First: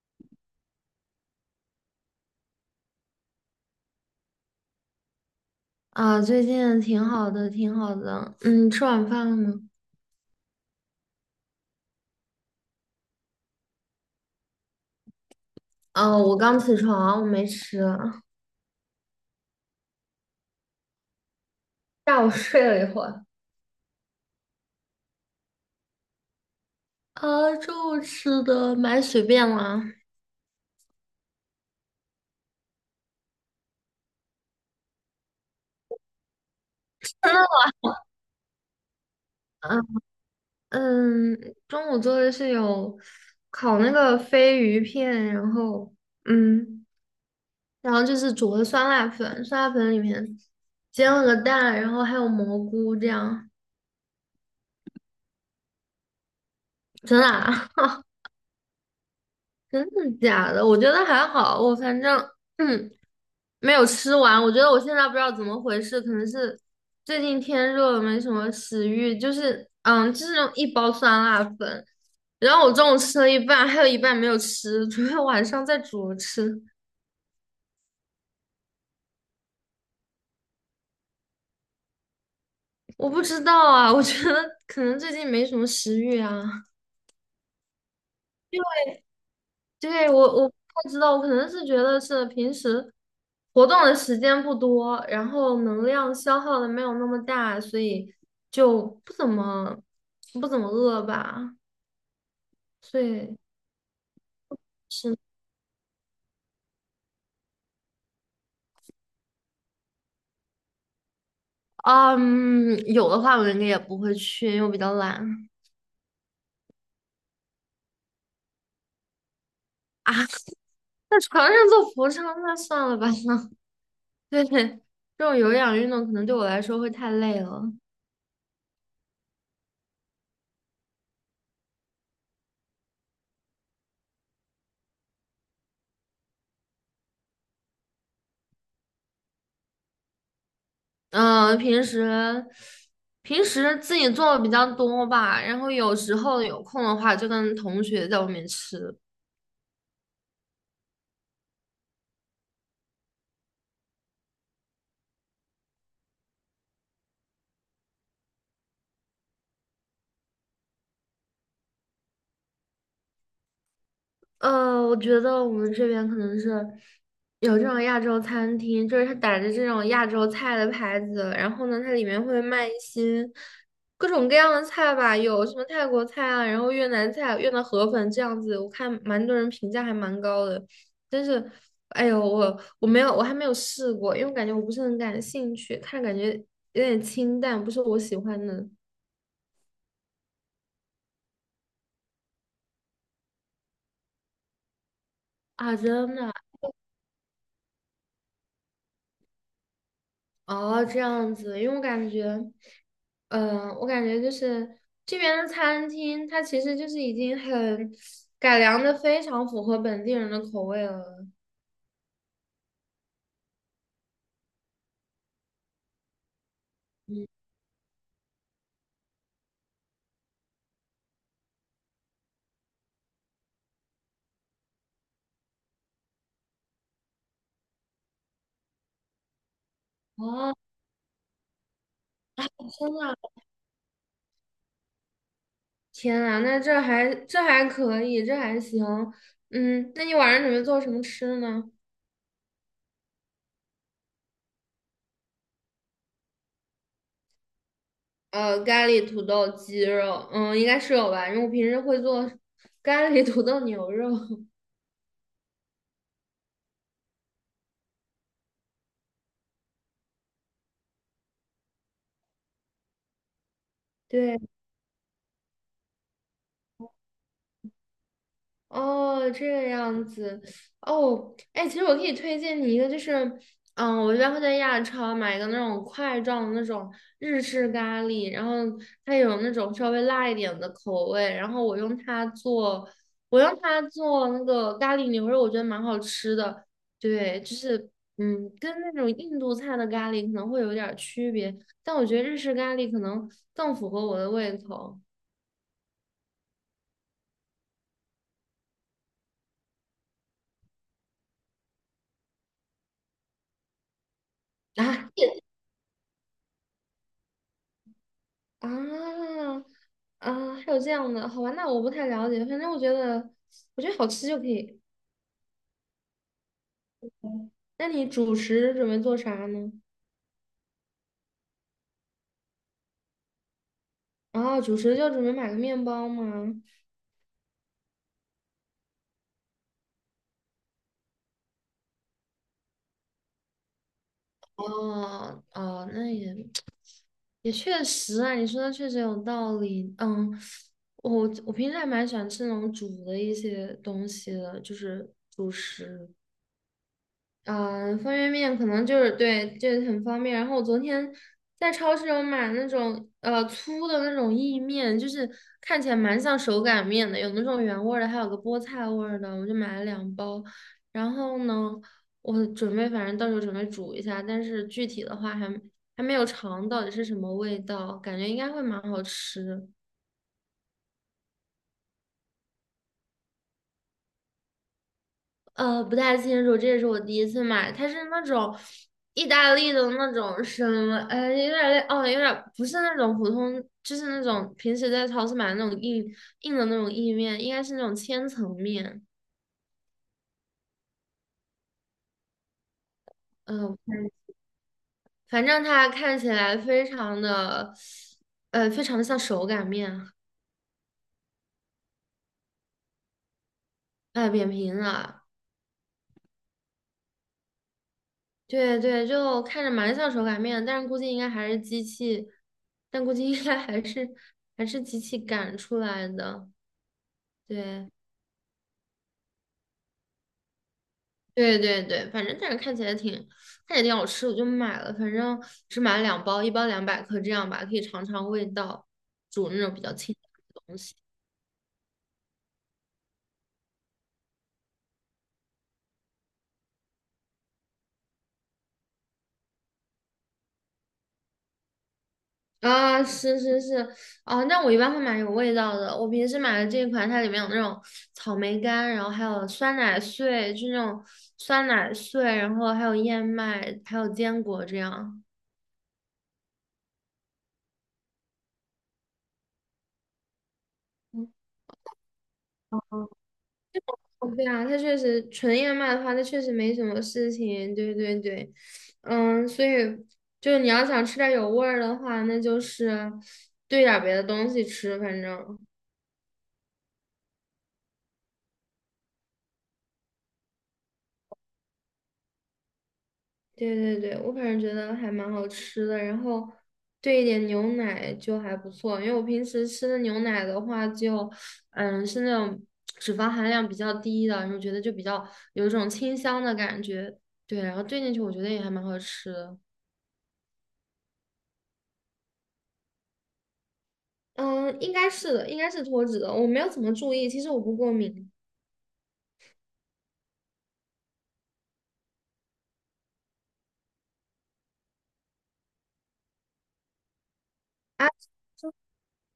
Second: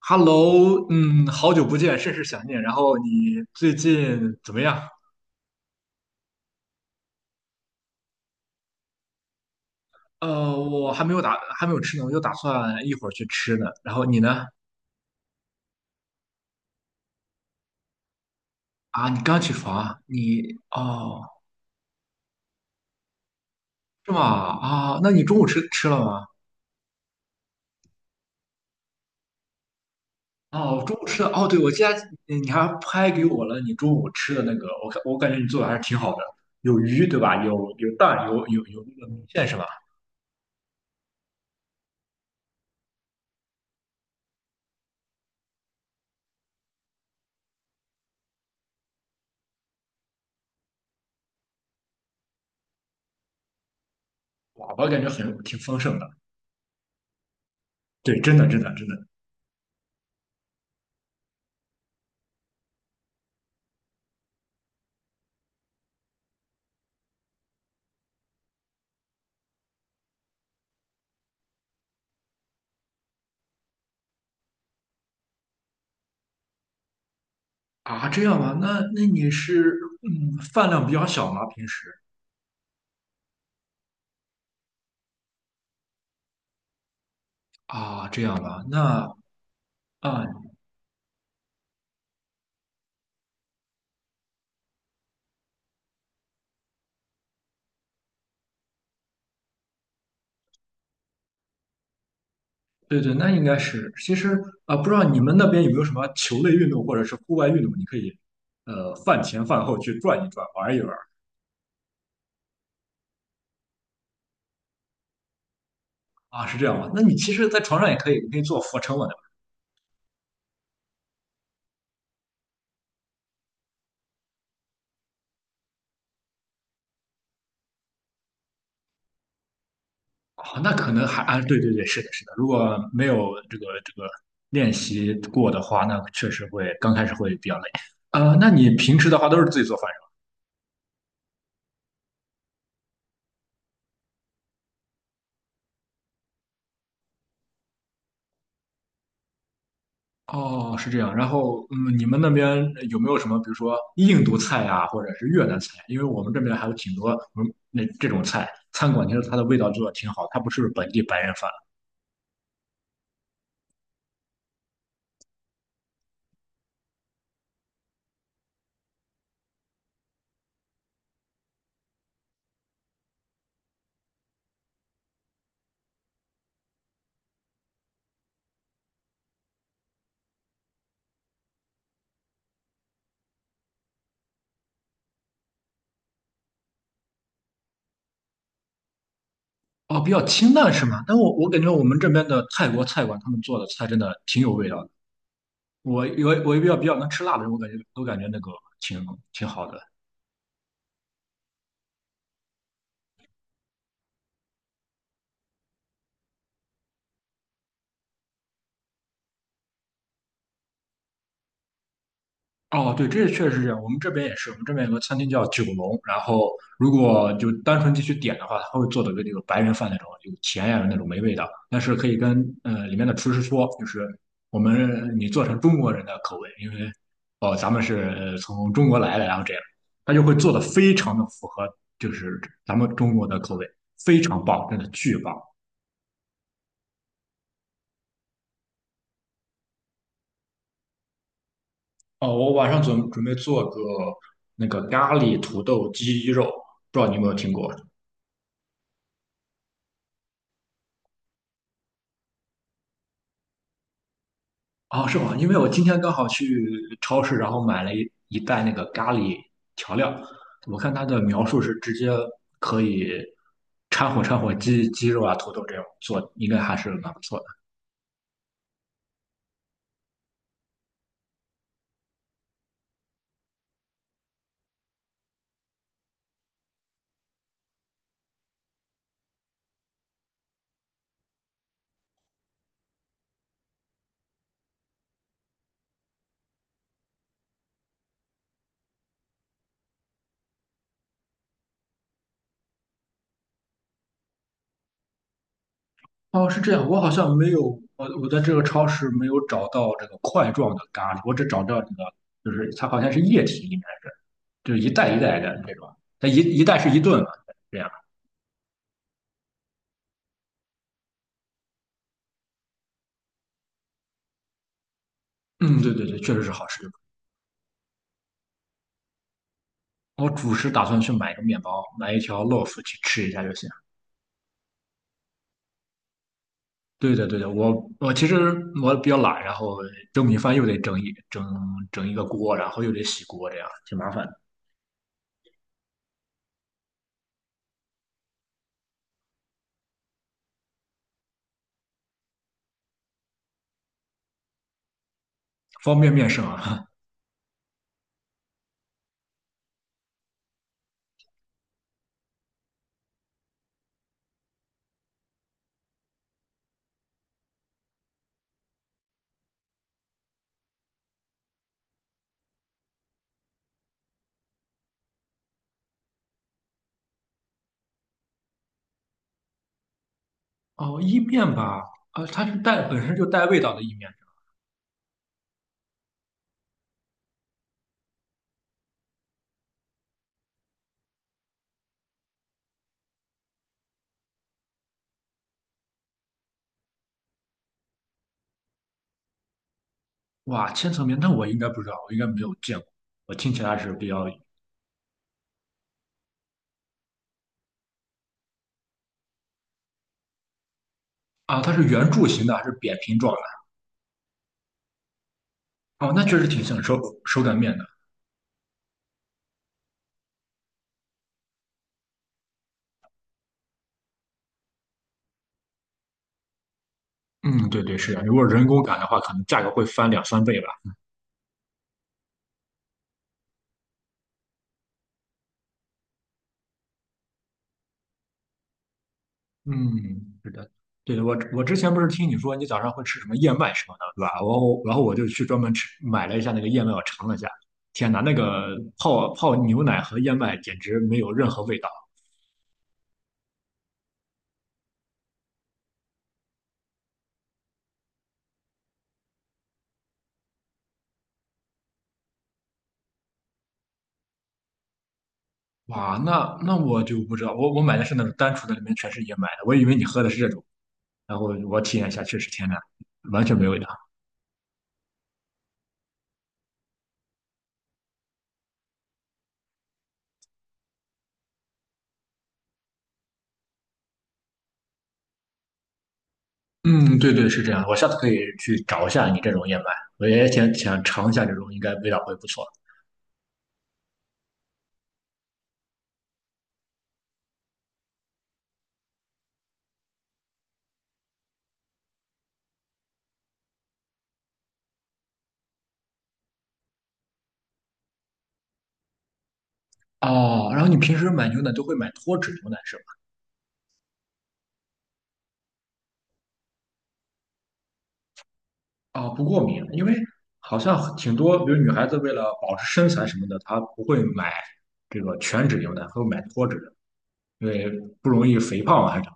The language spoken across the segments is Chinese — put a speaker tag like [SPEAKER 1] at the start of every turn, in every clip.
[SPEAKER 1] Hello，好久不见，甚是想念。然后你最近怎么样？
[SPEAKER 2] 啊，最近挺好的，挺好的。嗯，吃晚饭了吗？
[SPEAKER 1] 我还没有吃呢，我就打算一会儿去吃呢。然后你呢？
[SPEAKER 2] 哦，我刚起床，我没吃。
[SPEAKER 1] 啊，你刚起床啊你哦，
[SPEAKER 2] 下午睡了一会儿。
[SPEAKER 1] 是吗？啊，那你中午吃了吗？
[SPEAKER 2] 啊，中午吃的蛮随便啦。
[SPEAKER 1] 哦，中午吃的哦，对，我记得你还拍给我了你中午吃的那个，我看我感觉你做的还是挺好的，有鱼对吧？有有蛋，有那个米线是吧？
[SPEAKER 2] 嗯嗯，中午做的是有烤那个飞鱼片，然后嗯，然后就是煮的酸辣粉，酸辣粉里面煎了个蛋，然后还有蘑菇这样。
[SPEAKER 1] 哇，我感觉很挺丰盛的。
[SPEAKER 2] 真的啊？
[SPEAKER 1] 对，真的。
[SPEAKER 2] 真的假的？我觉得还好，我反正 嗯没有吃完，我觉得我现在不知道怎么回事，可能是最近天热了，没什么食欲。就是，嗯，就是那种一包酸辣粉，然后我中午吃了一半，还有一半没有吃，准备晚上再煮着吃。
[SPEAKER 1] 啊，这样吗？那那你是嗯，饭量比较小吗？平时
[SPEAKER 2] 我不知道啊，我觉得可能最近没什么食欲啊。
[SPEAKER 1] 啊，这样吧，那
[SPEAKER 2] 对，我
[SPEAKER 1] 啊，
[SPEAKER 2] 我不太知道，我可能是觉得是平时活动的时间不多，然后能量消耗的没有那么大，所以就不怎么不怎么饿吧。
[SPEAKER 1] 对对，那
[SPEAKER 2] 对，
[SPEAKER 1] 应该是。其实啊，不知道
[SPEAKER 2] 是，
[SPEAKER 1] 你们那边有没有什么球类运动或者是户外运动，你可以呃饭前饭后去转一转，玩一玩。
[SPEAKER 2] 嗯，有的话我应该也不会去，因为我比较懒
[SPEAKER 1] 啊，是这样吗？那你其实，在床上也可以，你可以做俯卧撑嘛，对
[SPEAKER 2] 啊。在床上做俯卧撑，那算了吧。对，这种有氧运动可能对我来说会太累了。
[SPEAKER 1] 吧啊，那可能还啊，对对对，是的，是的。如果没有这个练习过的话，那确实会刚开始会比较累。呃，那你平时的话都是自己做饭。
[SPEAKER 2] 嗯，平时自己做的比较多吧，然后有时候有空的话就跟同学在外面吃。
[SPEAKER 1] 哦，是这样。然后，嗯，你们那边有没有什么，比如说印度菜呀，或者是越南菜？因为我们这边还有挺多，嗯，那这种菜，餐馆其实它的味道做的挺好，它不是本地白人饭。
[SPEAKER 2] 呃，我觉得我们这边可能是有这种亚洲餐厅，就是它打着这种亚洲菜的牌子，然后呢，它里面会卖一些各种各样的菜吧，有什么泰国菜啊，然后越南菜、越南河粉这样子，我看蛮多人评价还蛮高的，但是，哎呦，我还没有试过，因为我感觉我不是很感兴趣，看着感觉有点清淡，不是我喜欢的
[SPEAKER 1] 哦，比较清淡是吗？但我感觉我们这边的泰国菜馆，他们做的菜真的挺有味道的。
[SPEAKER 2] 啊，
[SPEAKER 1] 我
[SPEAKER 2] 真
[SPEAKER 1] 我
[SPEAKER 2] 的。
[SPEAKER 1] 我比较能吃辣的人，我感觉都感觉那个挺好的。
[SPEAKER 2] 哦，这样子，因为我感觉，嗯、我感觉就是这边的餐厅，它其实就是已经很改良的非常符合本地人的口味了。
[SPEAKER 1] 哦，对，这确实是这样。我们这边也是，我们这边有个餐厅叫九龙，然后如
[SPEAKER 2] 嗯，
[SPEAKER 1] 果就单纯进去点的话，他会做的跟那个白人饭那种，有甜呀那种没味道，但是可以跟呃里面的厨师说，就是我们你做成中国人的口味，因为哦咱们是呃从中国来的，然后这样，他就会做
[SPEAKER 2] 哦，
[SPEAKER 1] 的非常的符合就是咱
[SPEAKER 2] 真
[SPEAKER 1] 们
[SPEAKER 2] 的啊
[SPEAKER 1] 中国的口味，非常棒，真的巨棒。
[SPEAKER 2] 天呐，那这还可以，这还行。嗯，那你晚上准备做什么吃呢？
[SPEAKER 1] 哦，我晚上准备做个那个咖喱土豆鸡肉，不知道你有没有听过？
[SPEAKER 2] 呃，咖喱土豆鸡肉，嗯，应该是有吧，因为我平时会做咖喱土豆牛肉。
[SPEAKER 1] 哦，是吗？因为我今天刚好去超市，然后买了一袋那个咖喱调料，我看它的描述是直接可以掺和掺
[SPEAKER 2] 对。
[SPEAKER 1] 和鸡肉啊、土豆这种做，应该还是蛮不错的。
[SPEAKER 2] 哦，这个样子哦，哎，其实我可以推荐你一个，就是，嗯，我一般会在亚超买一个那种块状的那种日式咖喱，然后它有那种稍微辣一点的口味，然后我用它做那个咖喱牛肉，我觉得蛮好吃的。对，就是，嗯，跟那种印度菜的咖喱可能会有点儿区别，但我觉得日式咖喱可能更符合我的胃口。
[SPEAKER 1] 哦，是这样，我好像没有，我在这个超市没有找到这个块状的咖喱，我只找到这个，就是它好像是液体，应该是就是一袋一 袋的这种，它一袋是一顿嘛，这样。
[SPEAKER 2] 啊啊，还有这样的，好吧，那我不太了解，反正我觉得，我觉得好吃就可以。
[SPEAKER 1] 嗯，对对对，确实是好吃。
[SPEAKER 2] 那你主食准备做啥呢？
[SPEAKER 1] 我主食打算去买一个面包，买一条 loaf 去吃一下就行。
[SPEAKER 2] 啊，主食就准备买个面包吗？
[SPEAKER 1] 对的，对的，我其实我比较懒，然后蒸米饭又得整一个锅，然后又得洗锅，这样挺麻烦的。
[SPEAKER 2] 哦哦，那也也确实啊，你说的确实有道理。嗯，我平时还蛮喜欢吃那种煮的一些东西的，就是主
[SPEAKER 1] 方
[SPEAKER 2] 食。
[SPEAKER 1] 便面是吗？
[SPEAKER 2] 嗯，方便面可能就是对，这很方便。然后我昨天在超市有买那种粗的那种意面，就是看起来蛮像手擀面的，有那种原味儿的，还有个菠菜味儿的，我就买了两包。然后呢，我准备反正到时候准备煮一下，但是具体的话还没有尝到底是什么味道，感觉应该会蛮好吃。
[SPEAKER 1] 哦，意面吧，啊，它是带本身就带味道的意面。
[SPEAKER 2] 呃，不太清楚，这也是我第一次买，它是那种意大利的那种什么，呃，有点类，哦，有点不是那种普通，就是那种平时在超市买的那种硬的那种意面，应该是那种千层面，
[SPEAKER 1] 哇，千层面，那我应该不知道，我应该没有见过。我听起
[SPEAKER 2] 嗯，
[SPEAKER 1] 来
[SPEAKER 2] 我
[SPEAKER 1] 是比
[SPEAKER 2] 看
[SPEAKER 1] 较
[SPEAKER 2] 反正它看起来非常的，呃，非常的像手擀面，
[SPEAKER 1] 啊，它是圆柱形的还是扁平状
[SPEAKER 2] 哎、扁平的，
[SPEAKER 1] 的？哦，那确实挺像手擀面的。
[SPEAKER 2] 对对，就看着蛮像手擀面，但是估计应该还是机器，但估计应该还是机器擀出来的，
[SPEAKER 1] 嗯，对
[SPEAKER 2] 对。
[SPEAKER 1] 对，是啊，如果人工擀的话，可能价格会翻两三倍吧。
[SPEAKER 2] 对对对，反正但是看起来挺好吃，我就买了，反正只买了两包，一包200克这样吧，可以尝尝味道，煮那种比较清淡
[SPEAKER 1] 嗯，是
[SPEAKER 2] 的
[SPEAKER 1] 的，
[SPEAKER 2] 东西。
[SPEAKER 1] 对，的，我之前不是听你说你早上会吃什么燕麦什么的，对吧？我后然后我就去专门吃买了一下那个燕麦，我尝了一下，天哪，那个泡泡牛奶和燕麦简直没有任何味道。
[SPEAKER 2] 啊，是是是，啊，那我一般会买有味道的。我平时买的这一款，它里面有那种草莓干，然后还有酸奶碎，就那种酸奶碎，然后还有燕麦，还有坚果这样。
[SPEAKER 1] 哇，那那我就不知道，我买的是那种单纯的，里面全是燕麦的，我以为你喝的是这种，然
[SPEAKER 2] 嗯
[SPEAKER 1] 后我体验一下，确实天哪，完全没有味道。
[SPEAKER 2] 哦对啊，它确实纯燕麦的话，它确实没什么事情。对对对，嗯，所以就是你要想吃点有味儿的话，那就是兑点儿别的东西吃，反正。
[SPEAKER 1] 嗯，对对，是这样的，我下次可以去找一下你这种燕麦，我也想尝一下这种，应该味道会不错。
[SPEAKER 2] 对对对，我反正觉得还蛮好吃的，然后兑一点牛奶就还不错，因为我平时吃的牛奶的话就，嗯，是那种脂肪含量比较低的，然后觉得就比较有一种清香的感觉，对，然后兑进去我觉得也还蛮好吃的。
[SPEAKER 1] 哦，然后你平时买牛奶都会买脱脂牛奶是吧？
[SPEAKER 2] 嗯，应该是的，应该是脱脂的，我没有怎么注意，其实我不过敏。
[SPEAKER 1] 啊，不过敏，因为好像挺多，比如女孩子为了保持身材什么的，她不会买这个全脂牛奶，她会买脱脂的，因为
[SPEAKER 2] 啊
[SPEAKER 1] 不容易肥胖啊，还是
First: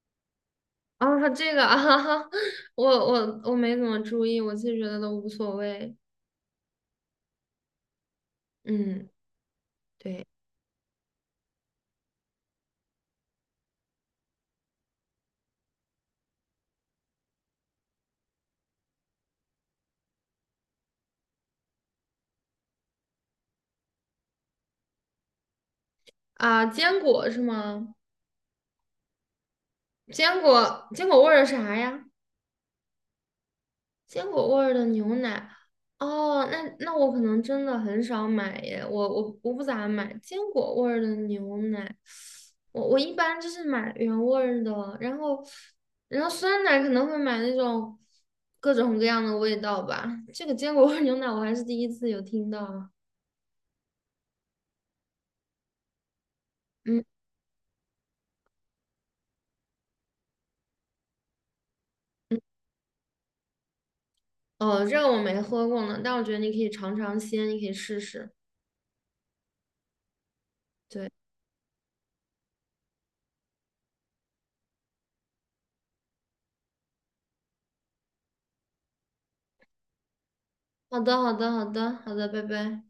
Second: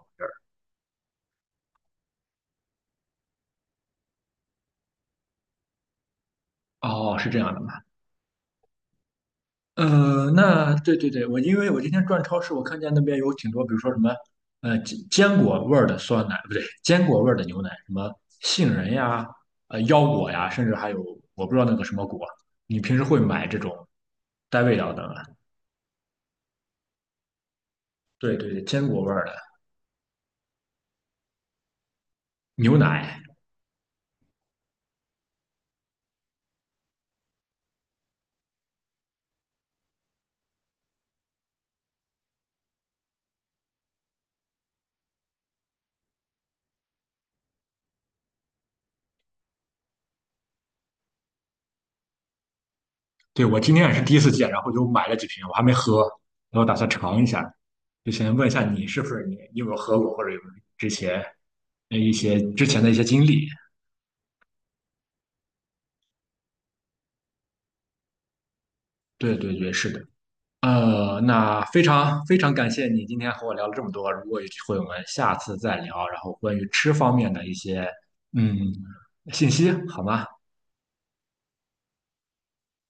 [SPEAKER 2] 啊，这个啊，我没怎么注意，我其实觉得都无所谓。
[SPEAKER 1] 哦，是这样的吗？
[SPEAKER 2] 嗯，对
[SPEAKER 1] 呃，那对对对，我因为我今天转超市，我看见那边有挺多，比如说什么呃坚果味儿的酸奶，不对，坚果味儿的牛奶，什么杏仁呀、呃腰果呀，甚至还有我不知道那个什么果，你平时会买这种带味道的吗？
[SPEAKER 2] 啊，坚果是吗？
[SPEAKER 1] 对对对，坚果味儿的
[SPEAKER 2] 坚果味儿啥呀？
[SPEAKER 1] 牛奶。
[SPEAKER 2] 坚果味儿的牛奶，哦，那那我可能真的很少买耶，我我不咋买坚果味儿的牛奶，我一般就是买原味儿的，然后酸奶可能会买那种各种各样的味道吧，这个坚果味儿牛奶我还是第一次有听到啊，
[SPEAKER 1] 对，我今天也是第一次见，然后就买了几瓶，我还没喝，然后打算
[SPEAKER 2] 嗯
[SPEAKER 1] 尝一下。就先问一下你是不是你，你有没有喝过，或者有没有之前呃一
[SPEAKER 2] 嗯，
[SPEAKER 1] 些之前的一些经历？
[SPEAKER 2] 哦，这个我没喝过呢，但我觉得你可以尝尝鲜，你可以试试，
[SPEAKER 1] 对对对，是的。
[SPEAKER 2] 对，
[SPEAKER 1] 呃，那非常非常感谢你今天和我聊了这么多。如果有机会，我们下次再聊，然后关于吃方面的一些嗯信息，好吗？
[SPEAKER 2] 好的好的好的好的，拜拜。